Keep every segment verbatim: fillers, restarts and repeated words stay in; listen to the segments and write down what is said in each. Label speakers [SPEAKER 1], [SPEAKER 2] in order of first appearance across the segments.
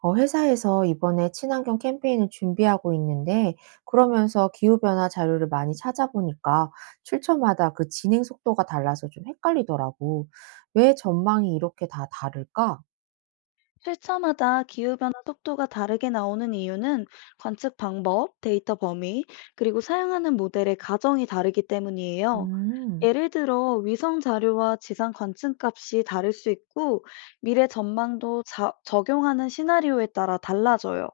[SPEAKER 1] 어, 회사에서 이번에 친환경 캠페인을 준비하고 있는데, 그러면서 기후변화 자료를 많이 찾아보니까 출처마다 그 진행 속도가 달라서 좀 헷갈리더라고. 왜 전망이 이렇게 다 다를까?
[SPEAKER 2] 실차마다 기후변화 속도가 다르게 나오는 이유는 관측 방법, 데이터 범위, 그리고 사용하는 모델의 가정이 다르기 때문이에요.
[SPEAKER 1] 음,
[SPEAKER 2] 예를 들어 위성 자료와 지상 관측 값이 다를 수 있고 미래 전망도 자- 적용하는 시나리오에 따라 달라져요.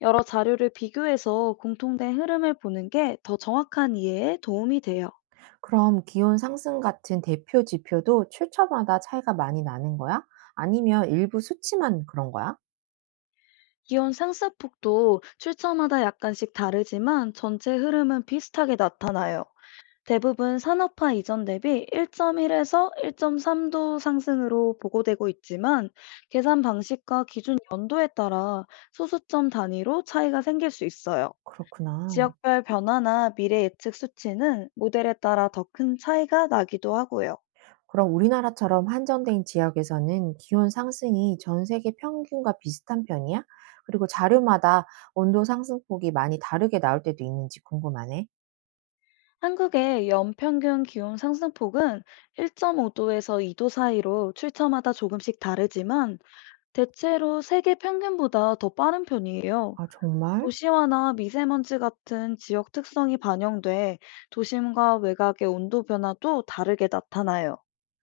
[SPEAKER 2] 여러 자료를 비교해서 공통된 흐름을 보는 게 더 정확한 이해에 도움이 돼요.
[SPEAKER 1] 그럼 기온 상승 같은 대표 지표도 출처마다 차이가 많이 나는 거야? 아니면 일부 수치만 그런 거야?
[SPEAKER 2] 기온 상승폭도 출처마다 약간씩 다르지만 전체 흐름은 비슷하게 나타나요. 대부분 산업화 이전 대비 일 점 일에서 일 점 삼 도 상승으로 보고되고 있지만 계산 방식과 기준 연도에 따라 소수점 단위로 차이가 생길 수 있어요.
[SPEAKER 1] 그렇구나.
[SPEAKER 2] 지역별 변화나 미래 예측 수치는 모델에 따라 더 큰 차이가 나기도 하고요.
[SPEAKER 1] 그럼 우리나라처럼 한정된 지역에서는 기온 상승이 전 세계 평균과 비슷한 편이야? 그리고 자료마다 온도 상승폭이 많이 다르게 나올 때도 있는지 궁금하네.
[SPEAKER 2] 한국의 연평균 기온 상승폭은 일 점 오 도에서 이 도 사이로 출처마다 조금씩 다르지만 대체로 세계 평균보다 더 빠른 편이에요.
[SPEAKER 1] 아, 정말?
[SPEAKER 2] 도시화나 미세먼지 같은 지역 특성이 반영돼 도심과 외곽의 온도 변화도 다르게 나타나요.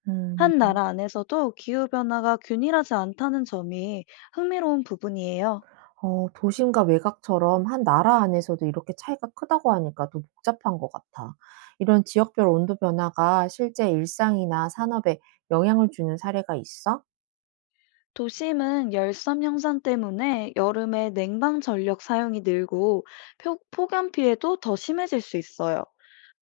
[SPEAKER 1] 음.
[SPEAKER 2] 한 나라 안에서도 기후변화가 균일하지 않다는 점이 흥미로운 부분이에요.
[SPEAKER 1] 어, 도심과 외곽처럼 한 나라 안에서도 이렇게 차이가 크다고 하니까 더 복잡한 것 같아. 이런 지역별 온도 변화가 실제 일상이나 산업에 영향을 주는 사례가 있어?
[SPEAKER 2] 도심은 열섬 형상 때문에 여름에 냉방 전력 사용이 늘고 표- 폭염 피해도 더 심해질 수 있어요.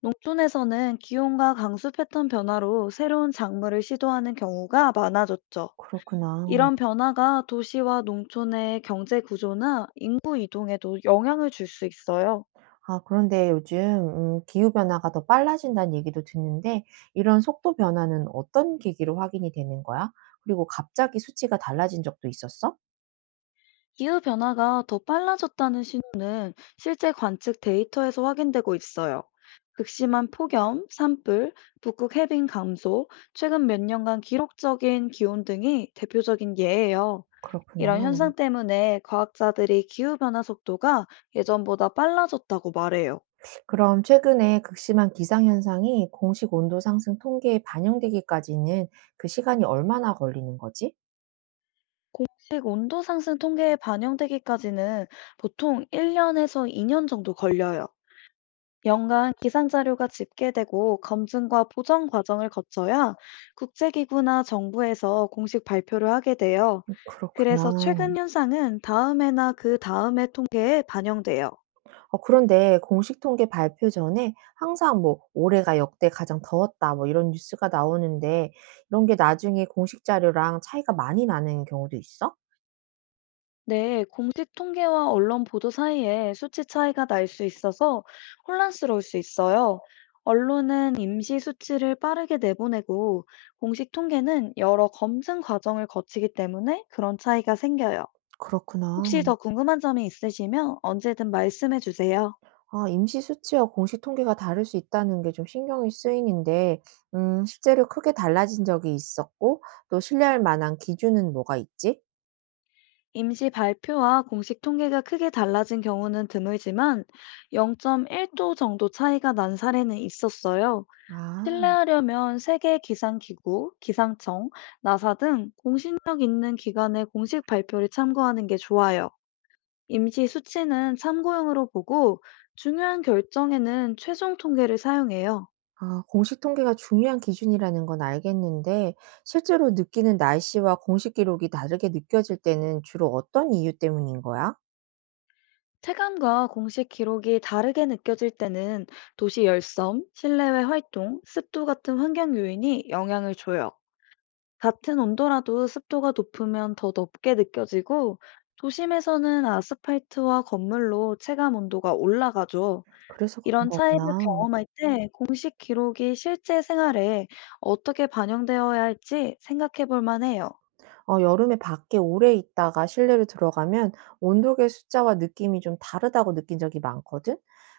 [SPEAKER 2] 농촌에서는 기온과 강수 패턴 변화로 새로운 작물을 시도하는 경우가 많아졌죠.
[SPEAKER 1] 그렇구나.
[SPEAKER 2] 이런 변화가 도시와 농촌의 경제 구조나 인구 이동에도 영향을 줄 수 있어요.
[SPEAKER 1] 아, 그런데 요즘 음 기후 변화가 더 빨라진다는 얘기도 듣는데 이런 속도 변화는 어떤 계기로 확인이 되는 거야? 그리고 갑자기 수치가 달라진 적도 있었어?
[SPEAKER 2] 기후 변화가 더 빨라졌다는 신호는 실제 관측 데이터에서 확인되고 있어요. 극심한 폭염, 산불, 북극 해빙 감소, 최근 몇 년간 기록적인 기온 등이 대표적인 예예요. 이런
[SPEAKER 1] 그렇구나.
[SPEAKER 2] 현상 때문에 과학자들이 기후 변화 속도가 예전보다 빨라졌다고 말해요.
[SPEAKER 1] 그럼 최근에 극심한 기상현상이 공식 온도 상승 통계에 반영되기까지는 그 시간이 얼마나 걸리는 거지?
[SPEAKER 2] 공식 온도 상승 통계에 반영되기까지는 보통 일 년에서 이 년 정도 걸려요. 연간 기상 자료가 집계되고 검증과 보정 과정을 거쳐야 국제기구나 정부에서 공식 발표를 하게 돼요. 그래서 최근
[SPEAKER 1] 그렇구나.
[SPEAKER 2] 현상은 다음해나 그 다음해 통계에 반영돼요.
[SPEAKER 1] 어, 그런데 공식 통계 발표 전에 항상 뭐 "올해가 역대 가장 더웠다." 뭐 이런 뉴스가 나오는데 이런 게 나중에 공식 자료랑 차이가 많이 나는 경우도 있어?
[SPEAKER 2] 네, 공식 통계와 언론 보도 사이에 수치 차이가 날 수 있어서 혼란스러울 수 있어요. 언론은 임시 수치를 빠르게 내보내고 공식 통계는 여러 검증 과정을 거치기 때문에 그런 차이가 생겨요. 혹시
[SPEAKER 1] 그렇구나.
[SPEAKER 2] 더 궁금한 점이 있으시면 언제든 말씀해 주세요.
[SPEAKER 1] 아, 임시 수치와 공식 통계가 다를 수 있다는 게 좀 신경이 쓰이는데 음 실제로 크게 달라진 적이 있었고 또 신뢰할 만한 기준은 뭐가 있지?
[SPEAKER 2] 임시 발표와 공식 통계가 크게 달라진 경우는 드물지만 영 점 일 도 정도 차이가 난 사례는 있었어요.
[SPEAKER 1] 아.
[SPEAKER 2] 신뢰하려면 세계 기상기구, 기상청, 나사 등 공신력 있는 기관의 공식 발표를 참고하는 게 좋아요. 임시 수치는 참고용으로 보고 중요한 결정에는 최종 통계를 사용해요.
[SPEAKER 1] 아, 공식 통계가 중요한 기준이라는 건 알겠는데 실제로 느끼는 날씨와 공식 기록이 다르게 느껴질 때는 주로 어떤 이유 때문인 거야?
[SPEAKER 2] 체감과 공식 기록이 다르게 느껴질 때는 도시 열섬, 실내외 활동, 습도 같은 환경 요인이 영향을 줘요. 같은 온도라도 습도가 높으면 더 높게 느껴지고 도심에서는 아스팔트와 건물로 체감 온도가 올라가죠.
[SPEAKER 1] 그래서 그런
[SPEAKER 2] 이런 차이를
[SPEAKER 1] 거구나.
[SPEAKER 2] 경험할 때 공식 기록이 실제 생활에 어떻게 반영되어야 할지 생각해 볼 만해요.
[SPEAKER 1] 어 여름에 밖에 오래 있다가 실내로 들어가면 온도계 숫자와 느낌이 좀 다르다고 느낀 적이 많거든.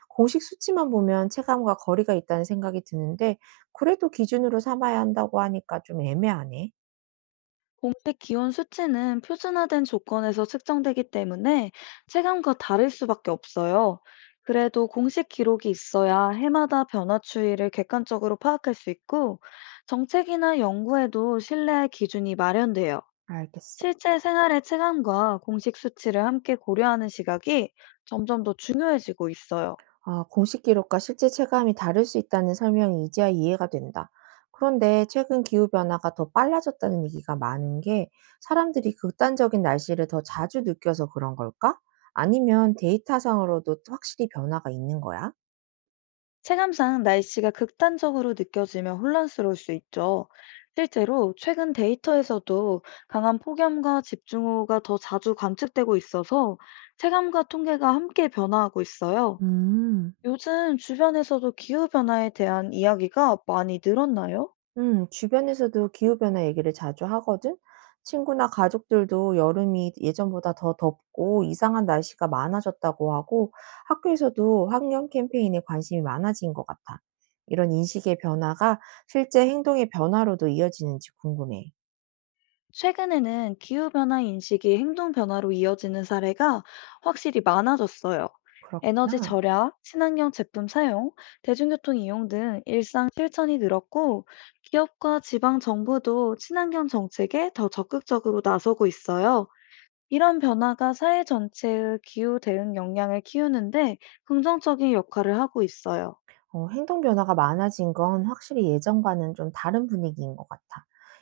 [SPEAKER 1] 공식 수치만 보면 체감과 거리가 있다는 생각이 드는데 그래도 기준으로 삼아야 한다고 하니까 좀 애매하네.
[SPEAKER 2] 공식 기온 수치는 표준화된 조건에서 측정되기 때문에 체감과 다를 수밖에 없어요. 그래도 공식 기록이 있어야 해마다 변화 추이를 객관적으로 파악할 수 있고, 정책이나 연구에도 신뢰할 기준이 마련돼요.
[SPEAKER 1] 알겠어.
[SPEAKER 2] 실제 생활의 체감과 공식 수치를 함께 고려하는 시각이 점점 더 중요해지고 있어요.
[SPEAKER 1] 아, 공식 기록과 실제 체감이 다를 수 있다는 설명이 이제야 이해가 된다. 그런데 최근 기후변화가 더 빨라졌다는 얘기가 많은 게 사람들이 극단적인 날씨를 더 자주 느껴서 그런 걸까? 아니면 데이터상으로도 확실히 변화가 있는 거야?
[SPEAKER 2] 체감상 날씨가 극단적으로 느껴지면 혼란스러울 수 있죠. 실제로 최근 데이터에서도 강한 폭염과 집중호우가 더 자주 관측되고 있어서 체감과 통계가 함께 변화하고 있어요.
[SPEAKER 1] 음.
[SPEAKER 2] 요즘 주변에서도 기후변화에 대한 이야기가 많이 늘었나요?
[SPEAKER 1] 음, 주변에서도 기후변화 얘기를 자주 하거든? 친구나 가족들도 여름이 예전보다 더 덥고 이상한 날씨가 많아졌다고 하고 학교에서도 환경 캠페인에 관심이 많아진 것 같아. 이런 인식의 변화가 실제 행동의 변화로도 이어지는지 궁금해.
[SPEAKER 2] 최근에는 기후변화 인식이 행동 변화로 이어지는 사례가 확실히 많아졌어요. 에너지
[SPEAKER 1] 그렇구나.
[SPEAKER 2] 절약, 친환경 제품 사용, 대중교통 이용 등 일상 실천이 늘었고, 기업과 지방 정부도 친환경 정책에 더 적극적으로 나서고 있어요. 이런 변화가 사회 전체의 기후 대응 역량을 키우는데 긍정적인 역할을 하고 있어요.
[SPEAKER 1] 어 행동 변화가 많아진 건 확실히 예전과는 좀 다른 분위기인 것 같아.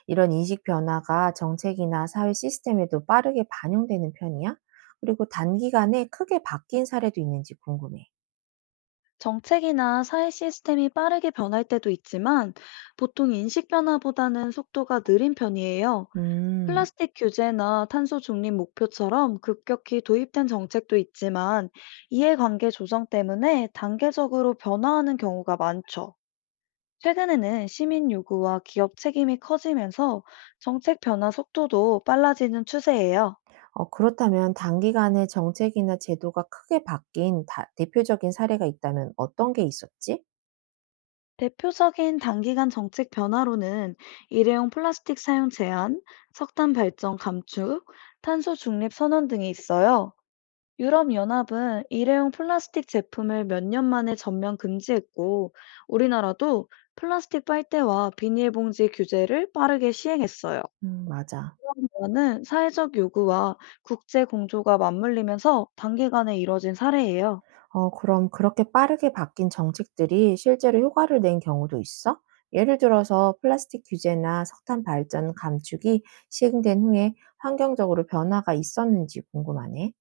[SPEAKER 1] 이런 인식 변화가 정책이나 사회 시스템에도 빠르게 반영되는 편이야? 그리고 단기간에 크게 바뀐 사례도 있는지 궁금해.
[SPEAKER 2] 정책이나 사회 시스템이 빠르게 변할 때도 있지만 보통 인식 변화보다는 속도가 느린 편이에요.
[SPEAKER 1] 음,
[SPEAKER 2] 플라스틱 규제나 탄소 중립 목표처럼 급격히 도입된 정책도 있지만 이해관계 조정 때문에 단계적으로 변화하는 경우가 많죠. 최근에는 시민 요구와 기업 책임이 커지면서 정책 변화 속도도 빨라지는 추세예요.
[SPEAKER 1] 어, 그렇다면 단기간에 정책이나 제도가 크게 바뀐 다, 대표적인 사례가 있다면 어떤 게 있었지?
[SPEAKER 2] 대표적인 단기간 정책 변화로는 일회용 플라스틱 사용 제한, 석탄 발전 감축, 탄소 중립 선언 등이 있어요. 유럽연합은 일회용 플라스틱 제품을 몇 년 만에 전면 금지했고, 우리나라도 플라스틱 빨대와 비닐봉지 규제를 빠르게 시행했어요.
[SPEAKER 1] 음, 맞아.
[SPEAKER 2] 이는 사회적 요구와 국제 공조가 맞물리면서 단기간에 이뤄진 사례예요.
[SPEAKER 1] 어, 그럼 그렇게 빠르게 바뀐 정책들이 실제로 효과를 낸 경우도 있어? 예를 들어서 플라스틱 규제나 석탄 발전 감축이 시행된 후에 환경적으로 변화가 있었는지 궁금하네.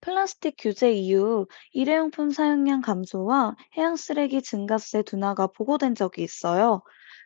[SPEAKER 2] 플라스틱 규제 이후 일회용품 사용량 감소와 해양 쓰레기 증가세 둔화가 보고된 적이 있어요.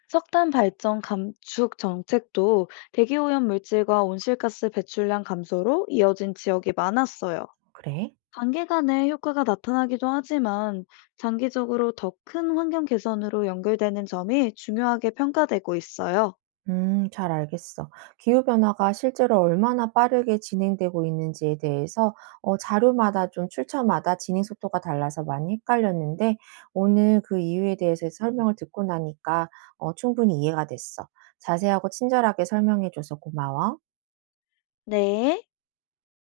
[SPEAKER 2] 석탄 발전 감축 정책도 대기오염 물질과 온실가스 배출량 감소로 이어진 지역이 많았어요.
[SPEAKER 1] 그래?
[SPEAKER 2] 단기간에 효과가 나타나기도 하지만 장기적으로 더 큰 환경 개선으로 연결되는 점이 중요하게 평가되고 있어요.
[SPEAKER 1] 음, 잘 알겠어. 기후변화가 실제로 얼마나 빠르게 진행되고 있는지에 대해서 어, 자료마다 좀 출처마다 진행 속도가 달라서 많이 헷갈렸는데 오늘 그 이유에 대해서 설명을 듣고 나니까 어, 충분히 이해가 됐어. 자세하고 친절하게 설명해줘서 고마워.
[SPEAKER 2] 네.